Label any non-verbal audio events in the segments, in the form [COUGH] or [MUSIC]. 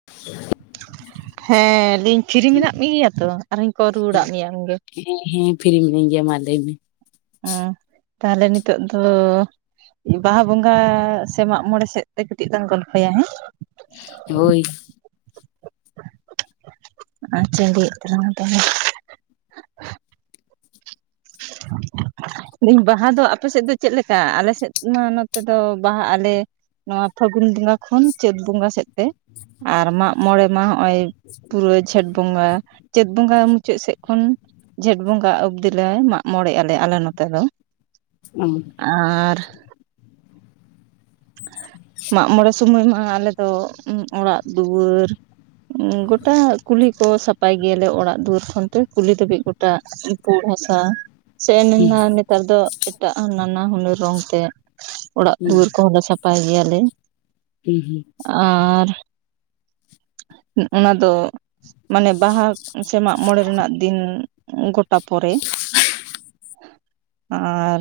[INAUDIBLE] ᱦᱮᱸ ᱞᱟᱹᱤᱧ ᱯᱷᱤᱨᱤ ᱢᱮᱱᱟᱜ ᱢᱮᱜᱮᱭᱟ ᱛᱚ ᱟᱨᱦᱚᱸᱧ ᱠᱚᱞ ᱨᱩᱭᱟᱲᱟᱹᱜ ᱢᱮᱭᱟ ᱟᱢ ᱜᱮ᱾ ᱦᱮᱸ ᱦᱮᱸ ᱯᱷᱤᱨᱤ ᱢᱤᱱᱟᱹᱧ ᱜᱮᱭᱟ ᱢᱟᱞᱟᱹᱭ ᱢᱮ᱾ ᱚᱸ ᱛᱟᱦᱞᱮ ᱱᱤᱛᱚᱜ ᱫᱚ ᱵᱟᱦᱟ ᱵᱚᱸᱜᱟ ᱥᱮ ᱢᱟᱜᱽ ᱢᱚᱬᱮ ᱥᱮᱫ ᱛᱮ ᱠᱟᱹᱴᱤᱡᱽ ᱞᱟᱝ ᱜᱚᱞᱯᱷᱚᱭᱟ ᱦᱮᱸ ᱦᱳᱭ ᱟᱪᱪᱷᱟ ᱞᱟᱹᱭ ᱮᱫ ᱛᱟᱞᱟᱝ ᱟ ᱛᱟᱦᱞᱮ [INAUDIBLE] ᱞᱟᱹᱭ ᱟᱹᱧ ᱵᱟᱦᱟ ᱫᱚ ᱟᱯᱮ ᱥᱮᱫ ᱫᱚ ᱪᱮᱫ ᱞᱮᱠᱟ? ᱟᱞᱮ ᱥᱮᱫ ᱢᱟ ᱱᱚᱛᱮ ᱫᱚ ᱵᱟᱦᱟ ᱟᱞᱮ ᱱᱚᱣᱟ ᱯᱷᱟᱹᱜᱩᱱ ᱵᱚᱸᱜᱟ ᱠᱷᱚᱱ ᱪᱟᱹᱛ ᱵᱚᱸᱜᱟ ᱥᱮᱫ ᱛᱮ ᱟᱨ ᱢᱟᱜᱽ ᱢᱚᱬᱮ ᱢᱟ ᱱᱜᱼᱚᱭ ᱯᱩᱨᱟᱹ ᱡᱷᱮᱸᱴ ᱵᱚᱸᱜᱟ ᱪᱟᱹᱛ ᱵᱚᱸᱜᱟ ᱢᱩᱪᱟᱹᱫ ᱥᱮᱫ ᱠᱷᱚᱱ ᱡᱷᱮᱸᱴ ᱵᱚᱸᱜᱟ ᱚᱵᱽᱫᱤᱞᱮ ᱢᱟᱜ ᱢᱚᱬᱮ ᱟᱞᱮ ᱟᱞᱮ ᱱᱚᱛᱮ ᱫᱚ ᱚᱚ ᱟᱨ ᱢᱟᱜ ᱢᱚᱬᱮ ᱥᱚᱢᱚᱭ ᱢᱟ ᱟᱞᱮ ᱫᱚ ᱚᱲᱟᱜ ᱫᱩᱣᱟᱹᱨ ᱚ ᱜᱚᱴᱟ ᱠᱩᱞᱦᱤ ᱠᱚ ᱥᱟᱯᱟᱭ ᱜᱮᱭᱟᱞᱮ ᱚᱲᱟᱜ ᱫᱩᱣᱟᱹᱨ ᱠᱚ ᱦᱚᱱᱛᱮ ᱠᱩᱞᱦᱤ ᱫᱷᱟᱹᱵᱤᱡ ᱜᱚᱴᱟ ᱯᱩᱲ ᱦᱟᱥᱟ ᱥᱮᱱ ᱮᱱᱟ ᱱᱮᱛᱟᱨ ᱫᱚ ᱮᱴᱟᱜ ᱱᱟᱱᱟᱦᱩᱱᱟᱹᱨ ᱨᱚᱝ ᱛᱮ ᱚᱲᱟᱜ ᱫᱩᱣᱟᱹᱨ ᱠᱚ ᱦᱚᱞᱮ ᱥᱟᱯᱷᱟᱭ ᱜᱮᱭᱟᱞᱮ ᱩ ᱦᱩᱸ ᱟᱨ ᱚ-ᱚᱱᱟ ᱫᱚ ᱢᱟᱱᱮ ᱵᱟᱦᱟ ᱥᱮ ᱢᱟᱜ ᱢᱚᱬᱮ ᱨᱮᱱᱟᱜ ᱫᱤᱱ ᱚ ᱜᱚᱴᱟ ᱯᱚᱨᱮ ᱟᱨ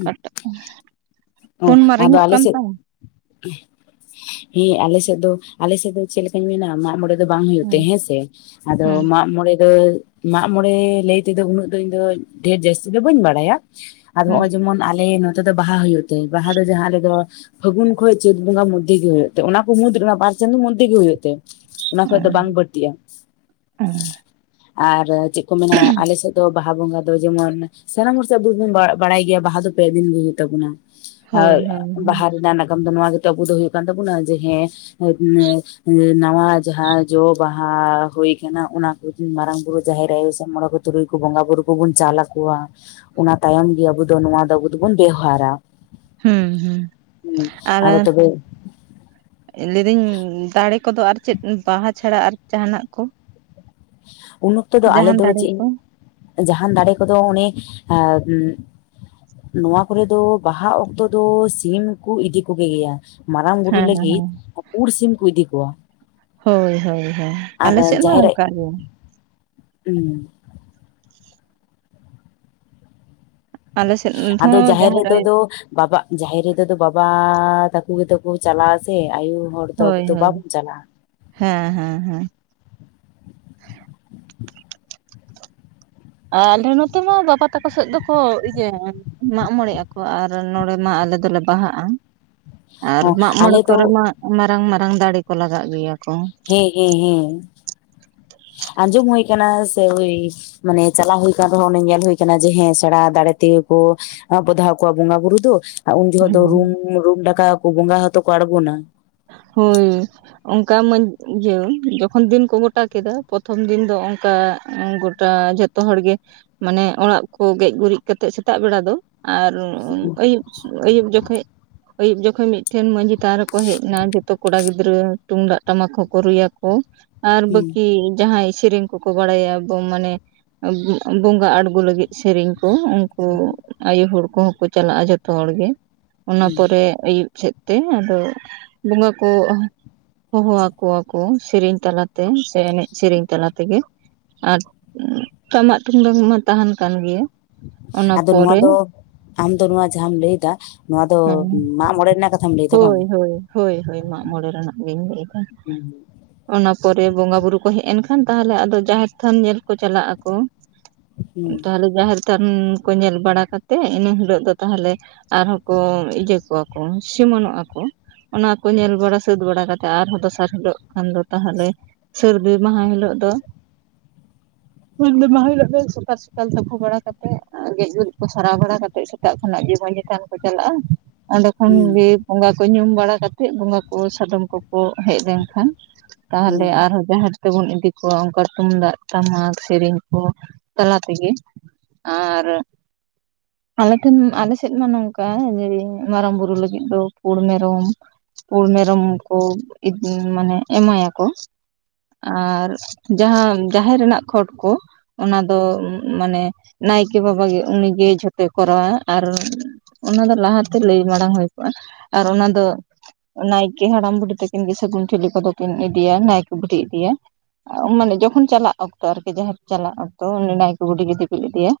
ᱠᱟ ᱴᱟᱜ ᱯᱩᱱ ᱚ ᱯᱷᱳᱱ ᱢᱟ ᱟᱫᱚ ᱨᱤᱝᱚᱜ ᱟᱞᱮ ᱠᱟᱱ ᱥᱮᱫ ᱛᱟᱢ ᱦᱮᱸ ᱟᱞᱮ ᱥᱮᱫ ᱫᱚ ᱟᱞᱮ ᱥᱮᱫ ᱫᱚ ᱪᱮᱫ ᱞᱮᱠᱟᱧ ᱢᱮᱱᱟ ᱢᱟᱜ ᱢᱚᱬᱮ ᱵᱟᱝ ᱦᱩᱭᱩᱜ ᱛᱮ ᱦᱮᱸ ᱦᱮᱸᱥᱮ ᱟᱫᱚ ᱦᱮᱸ ᱢᱟᱜ ᱢᱚᱬᱮ ᱨᱮ ᱢᱟᱜᱽ ᱢᱚᱬᱮ ᱞᱟᱹᱭ ᱛᱮᱫᱚ ᱩᱱᱟᱹᱜ ᱫᱚ ᱤᱧᱫᱚᱧ ᱰᱷᱮᱨ ᱡᱟᱹᱥᱛᱤ ᱫᱚ ᱵᱟᱹᱧ ᱵᱟᱲᱟᱭᱟ ᱟᱨᱦᱚ ᱦᱮᱸ ᱱᱚᱜ-ᱚᱭ ᱡᱮᱢᱚᱱ ᱟᱞᱮ ᱱᱚᱛᱮ ᱫᱚ ᱵᱟᱦᱟ ᱦᱩᱭᱩᱜ ᱛᱮ ᱵᱟᱦᱟ ᱫᱚ ᱡᱟᱦᱟᱸ ᱟᱞᱮ ᱫᱚ ᱯᱷᱟᱹᱜᱩᱱ ᱠᱷᱚᱡ ᱪᱟᱹᱛ ᱵᱚᱸᱜᱟ ᱢᱚᱫᱽᱫᱷᱮ ᱜᱮ ᱦᱩᱭᱩᱜ ᱛᱮ ᱚᱱᱟ ᱠᱚ ᱢᱩᱫᱽᱨᱮᱢᱟ ᱚᱱᱟ ᱵᱟᱨ ᱪᱟᱸᱫᱚ ᱢᱚᱫᱽᱫᱷᱮ ᱜᱮ ᱦᱩᱭᱩᱜ ᱛᱮ ᱚᱱᱟ ᱠᱷᱚᱡᱽ ᱫᱚ ᱵᱟᱝ ᱵᱟᱹᱲᱛᱤᱜ-ᱟ ᱟᱨ ᱪᱮᱫ ᱠᱚ ᱢᱮᱱᱟ ᱟᱞᱮ ᱥᱮᱡ ᱫᱚ ᱵᱟᱦᱟ ᱵᱚᱸᱜᱟ ᱫᱚ ᱡᱮᱢᱚᱱ ᱥᱟᱱᱟᱢ ᱦᱚᱲ ᱥᱮ ᱟᱵᱚᱵᱚᱱ ᱵᱟ ᱵᱟᱲᱟᱭ ᱜᱮᱭᱟ ᱵᱟᱦᱟ ᱫᱚ ᱯᱮ ᱫᱤᱱ ᱜᱮ ᱦᱩᱭᱩᱜ ᱛᱟᱵᱚᱱᱟ ᱦᱳᱭ ᱟᱨ ᱦᱳᱭ ᱦᱳᱭ ᱵᱟᱦᱟ ᱨᱮᱱᱟᱜ ᱱᱟᱜᱟᱢ ᱫᱚ ᱱᱚᱣᱟ ᱜᱮᱛᱚ ᱟᱵᱚ ᱫᱚ ᱦᱩᱭᱩᱜ ᱠᱟᱱ ᱛᱟᱵᱩᱱᱟ ᱡᱮ ᱦᱮᱸ ᱮ ᱮ ᱱᱟᱣᱟ ᱡᱟᱦᱟᱸ ᱡᱚ ᱵᱟᱦᱟ ᱦᱩᱭ ᱠᱟᱱᱟ ᱚᱱᱟ ᱠᱚ ᱢᱟᱨᱟᱝ ᱵᱩᱨᱩ ᱡᱟᱦᱮᱨ ᱟᱭᱳ ᱥᱮ ᱢᱚᱬᱮ ᱠᱚ ᱛᱩᱨᱩᱭ ᱠᱚ ᱠᱩ ᱵᱚᱸᱜᱟ ᱵᱩᱨᱩ ᱠᱚᱵᱩᱱ ᱪᱟᱞ ᱟᱠᱚᱣᱟ ᱚᱱᱟ ᱛᱟᱭᱚᱢ ᱜᱮ ᱟᱵᱚ ᱫᱚ ᱱᱚᱣᱟ ᱫᱚ ᱟᱵᱚ ᱫᱚᱵᱩᱱ ᱵᱮᱣᱦᱟᱨᱟ ᱦᱩᱸ ᱦᱩ ᱦᱮᱸ ᱟᱨ ᱟᱫᱚ ᱟᱨ ᱛᱚᱵᱮ ᱮ ᱞᱟᱹᱭ ᱫᱟᱹᱧ ᱫᱟᱲᱮ ᱠᱚᱫᱚ ᱟᱨ ᱪᱮᱫ ᱵᱟᱦᱟ ᱪᱷᱟᱲᱟ ᱟᱨ ᱡᱟᱦᱟᱱᱟᱜ ᱠᱚ ᱩᱱ ᱚᱠᱛᱚ ᱫᱚ ᱟᱞᱮ ᱡᱟᱦᱟᱱ ᱫᱚ ᱫᱟᱲᱮ ᱪᱮᱫ ᱠᱚ ᱡᱟᱦᱟᱱ ᱫᱟᱨᱮ ᱠᱚᱫᱚ ᱚᱱᱮ ᱟ ᱮ ᱱᱚᱣᱟ ᱠᱚᱨᱮ ᱫᱚ ᱵᱟᱦᱟ ᱚᱠᱛᱚ ᱫᱚ ᱥᱤᱢ ᱠᱚ ᱤᱫᱤ ᱠᱚ ᱜᱮᱭᱟ ᱢᱟᱨᱟᱝ ᱵᱩᱨᱩ ᱦᱮᱸ ᱦᱮᱸ ᱞᱟᱹᱜᱤᱫ ᱯᱩᱰ ᱥᱤᱢ ᱠᱚ ᱤᱫᱤ ᱠᱚᱣᱟ ᱦᱳᱭ ᱦᱳᱭ ᱦᱳᱭ ᱟᱨ ᱟᱞᱮᱥᱮᱡ ᱢᱟ ᱚᱱᱠᱟ ᱜᱮ ᱩᱸ ᱟᱞᱮ ᱥᱮᱫ ᱟᱫᱚ ᱦᱚᱸ ᱡᱟᱦᱮᱨ ᱨᱮ ᱫᱚ ᱟᱭᱳ ᱫᱚ ᱵᱟᱵᱟ ᱡᱟᱦᱮᱨ ᱨᱮᱫᱚ ᱫᱚ ᱵᱟᱵᱟ ᱛᱟᱠᱚ ᱜᱮᱛᱚ ᱠᱚ ᱪᱟᱞᱟᱜ-ᱟ ᱥᱮ ᱟᱭᱩ ᱦᱚᱲ ᱦᱳᱭ ᱫᱚ ᱦᱳᱭ ᱵᱟᱵᱚᱱ ᱪᱟᱞᱟᱜᱼᱟ ᱦᱮ ᱦᱮ ᱦᱮ ᱟᱞᱮ ᱱᱚᱛᱮ ᱢᱟ ᱵᱟᱵᱟ ᱛᱟᱠᱚ ᱥᱮᱫ ᱫᱚᱠᱚ ᱤᱭᱟᱹ ᱢᱟᱜ ᱢᱚᱬᱮᱜ ᱟᱠᱚ ᱟᱨ ᱱᱚᱸᱰᱮ ᱢᱟ ᱟᱞᱮ ᱫᱚᱞᱮ ᱵᱟᱦᱟᱜ-ᱟ ᱟᱨ ᱦᱚᱸ ᱢᱟᱜ ᱢᱚᱬᱮ ᱟᱞᱮ ᱫᱚ ᱠᱚᱨᱮ ᱢᱟ ᱢᱟᱨᱟᱝ ᱢᱟᱨᱟᱝ ᱫᱟᱬᱮ ᱠᱚ ᱞᱟᱜᱟᱜ ᱜᱮᱭᱟ ᱠᱚ ᱦᱮᱸ ᱦᱮᱸ ᱦᱮᱸ ᱟᱸᱡᱚᱢ ᱦᱩᱭ ᱠᱟᱱᱟ ᱥᱮ ᱦᱳᱭ ᱢᱟᱱᱮ ᱪᱟᱞᱟ ᱦᱩᱭ ᱠᱟᱱ ᱨᱮᱦᱚᱸ ᱚᱱᱮ ᱧᱮᱞ ᱦᱩᱭ ᱠᱟᱱᱟ ᱡᱮ ᱦᱮᱸ ᱥᱮᱬᱟ ᱫᱟᱬᱮ ᱛᱮᱜᱮ ᱠᱚ ᱵᱚᱫᱷᱟᱣ ᱠᱚᱣᱟ ᱵᱚᱸᱜᱟ ᱵᱩᱨᱩ ᱫᱚ ᱩᱱ ᱡᱚᱠᱷᱚᱜ ᱫᱚ ᱨᱩᱢ ᱨᱩᱢ ᱰᱟᱠᱟᱶ ᱵᱚᱸᱜᱟ ᱦᱚᱛᱚ ᱠᱚ ᱟᱲᱜᱚᱱᱟ ᱦᱩᱸ ᱚᱱᱠᱟ ᱢᱟᱹᱧ ᱤᱭᱟᱹ ᱡᱚᱠᱷᱚᱱ ᱫᱤᱱ ᱠᱚ ᱜᱚᱴᱟ ᱠᱮᱫᱟ ᱯᱨᱚᱛᱷᱚᱢ ᱫᱤᱱ ᱫᱚ ᱚᱱᱠᱟ ᱜᱚᱴᱟ ᱡᱷᱟᱹᱛ ᱛᱚᱦᱚᱲ ᱜᱮ ᱢᱟᱱᱮ ᱚᱲᱟᱜ ᱠᱚ ᱜᱮᱡ ᱜᱩᱨᱤᱡ ᱠᱟᱛᱮ ᱥᱮᱛᱟᱜ ᱵᱮᱲᱟ ᱫᱚ ᱟᱨ ᱚ ᱟᱹᱭᱩᱵ ᱟᱹᱭᱩᱵ ᱡᱚᱠᱷᱮᱡ ᱟᱹᱭᱩᱵ ᱡᱚᱠᱷᱮᱡ ᱢᱤᱫᱴᱷᱮᱱ ᱢᱟᱺᱡᱷᱤ ᱛᱷᱟᱱ ᱨᱮᱠᱚ ᱦᱮᱡ ᱱᱟ ᱡᱚᱛᱚ ᱠᱚᱲᱟ ᱜᱤᱫᱽᱨᱟᱹ ᱛᱩᱢᱫᱟᱜ ᱴᱟᱢᱟᱠ ᱦᱚᱸᱠᱚ ᱨᱩᱭᱟᱠᱚ ᱟᱨ ᱦᱮᱸ ᱵᱟᱹᱠᱤ ᱡᱟᱦᱟᱸᱭ ᱥᱮᱨᱮᱧ ᱠᱚᱠᱚ ᱵᱟᱲᱟᱭᱟ ᱵᱚ ᱢᱟᱱᱮ ᱵᱚᱸᱜᱟ ᱟᱬᱜᱳ ᱞᱟᱹᱜᱤᱫ ᱥᱮᱨᱮᱧ ᱠᱚ ᱩᱱᱠᱚ ᱟᱭᱩ ᱦᱚᱲ ᱠᱚᱦᱚᱸ ᱠᱚ ᱪᱟᱞᱟᱜ-ᱟ ᱡᱷᱚᱛᱚ ᱦᱚᱲ ᱜᱮ ᱚᱱᱟ ᱯᱚᱨᱮ ᱟᱹᱭᱩᱵ ᱥᱮᱫᱛᱮ ᱟᱫᱚ ᱵᱚᱸᱜᱟ ᱠᱚ ᱦᱚᱦᱚ ᱟᱠᱚ ᱣᱟᱠᱚ ᱥᱮᱹᱨᱮᱧ ᱛᱟᱞᱟ ᱛᱮ ᱥᱮ ᱮᱱᱮᱡ ᱥᱮᱹᱨᱮᱹᱧ ᱛᱟᱞᱟ ᱛᱮᱜᱮ ᱟᱨ ᱴᱟᱢᱟᱠ ᱛᱩᱢᱫᱟᱜ ᱢᱟ ᱛᱟᱦᱮᱱ ᱠᱟᱱ ᱜᱮᱭᱟ᱾ ᱚᱱᱟ ᱟᱫᱚ ᱱᱚᱣᱟ ᱯᱚᱨᱮ ᱫᱚ ᱟᱢ ᱫᱚ ᱱᱚᱣᱟ ᱡᱟᱦᱟᱢ ᱞᱟᱹᱭᱫᱟ ᱱᱚᱣᱟ ᱫᱚ ᱢᱟᱜ ᱢᱚᱬᱮ ᱨᱮᱱᱟᱜ ᱠᱟᱛᱷᱟᱢ ᱞᱟᱹᱭ ᱫᱟ ᱵᱟᱝ ᱦᱳᱭ ᱦᱳᱭ ᱦᱳᱭ ᱦᱳᱭ ᱢᱟᱜ ᱢᱚᱬᱮ ᱨᱮᱱᱟᱜ ᱜᱤᱧ ᱞᱟᱹᱭᱫᱟ᱾ ᱦᱩᱸ ᱚᱱᱟ ᱯᱚᱨᱮ ᱵᱚᱸᱜᱟ ᱵᱩᱨᱩ ᱠᱚ ᱦᱮᱡ ᱮᱱ ᱠᱷᱟᱱ ᱛᱟᱦᱚᱞᱮ ᱟᱫᱚ ᱡᱟᱦᱮᱨ ᱛᱷᱟᱱ ᱧᱮᱞ ᱠᱚ ᱪᱟᱞᱟᱜ ᱟᱠᱚ᱾ ᱦᱩᱸ ᱛᱟᱦᱚᱞᱮ ᱡᱟᱦᱮᱨ ᱛᱷᱟᱱ ᱠᱚ ᱧᱮᱞ ᱵᱟᱲᱟ ᱠᱟᱛᱮ ᱤᱱᱟᱹ ᱦᱤᱞᱳᱜ ᱫᱚ ᱛᱟᱦᱞᱮ ᱟᱨᱦᱚᱸ ᱠᱚ ᱤᱭᱟᱹ ᱠᱚᱣᱟ ᱠᱚ ᱥᱤᱢᱚᱱᱚᱜ-ᱟ ᱠᱚ᱾ ᱚᱱᱟ ᱠᱚ ᱧᱮᱞ ᱵᱟᱲᱟ ᱥᱟᱹᱛ ᱵᱟᱲᱟ ᱠᱟᱛᱮᱜ ᱟᱨᱦᱚᱸ ᱫᱚᱥᱟᱨ ᱦᱤᱞᱳᱜ ᱠᱷᱟᱱ ᱫᱚ ᱛᱟᱦᱚᱞᱮ, ᱥᱟᱹᱨᱫᱤ ᱢᱟᱦᱟᱸ ᱦᱤᱞᱳᱜ ᱫᱚ [UNINTELLIGIBLE] ᱢᱟᱦᱟᱸ ᱦᱤᱞᱳᱜ ᱫᱚ ᱥᱚᱠᱟᱞ ᱥᱚᱠᱟᱞ ᱛᱩᱹᱯᱩ ᱵᱟᱲᱟ ᱠᱟᱛᱮᱫ ᱜᱮᱡ ᱜᱩᱨᱤᱡ ᱠᱚ ᱥᱟᱨᱟᱣ ᱵᱟᱲᱟ ᱠᱟᱛᱮᱫ ᱥᱮᱛᱟᱜ ᱠᱷᱚᱱᱟᱜ ᱜᱮ ᱢᱟᱺᱡᱷᱤ ᱛᱷᱟᱱ ᱪᱟᱞᱟᱜ-ᱟ ᱚᱸᱰᱮ ᱠᱷᱚᱱ ᱦᱩᱸ ᱜᱮ ᱵᱚᱸᱜᱟ ᱠᱚ ᱧᱩᱢ ᱵᱟᱲᱟ ᱠᱟᱛᱮᱫ ᱵᱚᱸᱜᱟ ᱠᱚ ᱥᱟᱫᱚᱢ ᱠᱚᱠᱚ ᱦᱮᱡ ᱞᱮᱱ ᱠᱷᱟᱱ, ᱦᱩᱸ ᱛᱟᱦᱚᱞᱮ ᱟᱨᱦᱚᱸ ᱡᱟᱦᱟᱸ ᱛᱮᱵᱚᱱ ᱤᱫᱤ ᱠᱚᱣᱟ ᱚᱱᱠᱟ ᱛᱩᱢᱫᱟᱜ ᱴᱟᱢᱟᱠ ᱥᱮᱨᱮᱧ ᱠᱚ ᱛᱟᱞᱟ ᱛᱮᱜᱮ ᱟᱨᱻᱨᱚ ᱟᱞᱮ ᱴᱷᱮᱱ ᱟᱞᱮ ᱥᱮᱫ ᱢᱟ ᱱᱚᱝᱠᱟ ᱡᱮ, ᱢᱟᱨᱟᱝ ᱵᱩᱨᱩ ᱞᱟᱹᱜᱤᱫ ᱫᱚ ᱯᱩᱲ ᱢᱮᱨᱚᱢ ᱯᱩᱲ ᱢᱮᱨᱚᱢ ᱠᱚ ᱤᱛ ᱢᱟᱱᱮ ᱮᱢᱟᱭᱟ ᱠᱚ᱾ ᱟᱨ ᱡᱟᱦᱟᱸ ᱡᱟᱦᱮᱨ ᱨᱮᱱᱟᱜ ᱠᱷᱚᱴ ᱠᱚ ᱚᱱᱟ ᱫᱚ ᱢᱟᱱᱮ ᱱᱟᱭᱠᱮ ᱵᱟᱵᱟᱟᱜᱮ ᱩᱱᱤᱜᱮ ᱡᱷᱚᱛᱚᱭ ᱠᱚᱨᱟᱣᱟ ᱟᱨ ᱚᱱᱟ ᱫᱚ ᱞᱟᱦᱟᱛᱮ ᱞᱟᱹᱭ ᱢᱟᱲᱟᱝ ᱦᱩᱭ ᱠᱚᱜᱼᱟ ᱟᱨ ᱚᱱᱟ ᱫᱚ ᱱᱟᱭᱠᱮ ᱦᱟᱲᱟᱢ ᱵᱩᱰᱷᱤ ᱛᱟᱹᱠᱤᱱ ᱜᱮ ᱥᱟᱹᱜᱩᱱ ᱪᱷᱤᱞᱤ ᱠᱚᱫᱚᱠᱤᱱ ᱤᱫᱤᱭᱟ ᱱᱟᱭᱠᱮ ᱵᱩᱰᱷᱤ ᱤᱫᱤᱭᱟᱭ ᱢᱟᱱᱮ ᱡᱚᱠᱷᱚᱱ ᱪᱟᱞᱟᱜ ᱚᱠᱛᱚ ᱟᱨᱠᱤ ᱡᱟᱦᱮᱨ ᱠᱚ ᱪᱟᱞᱟᱜ ᱚᱠᱛᱚ ᱩᱱᱤ ᱱᱟᱭᱠᱮ ᱵᱩᱰᱷᱤ ᱛᱮᱭ ᱫᱤᱯᱤᱞ ᱤᱫᱤᱭᱟᱭ᱾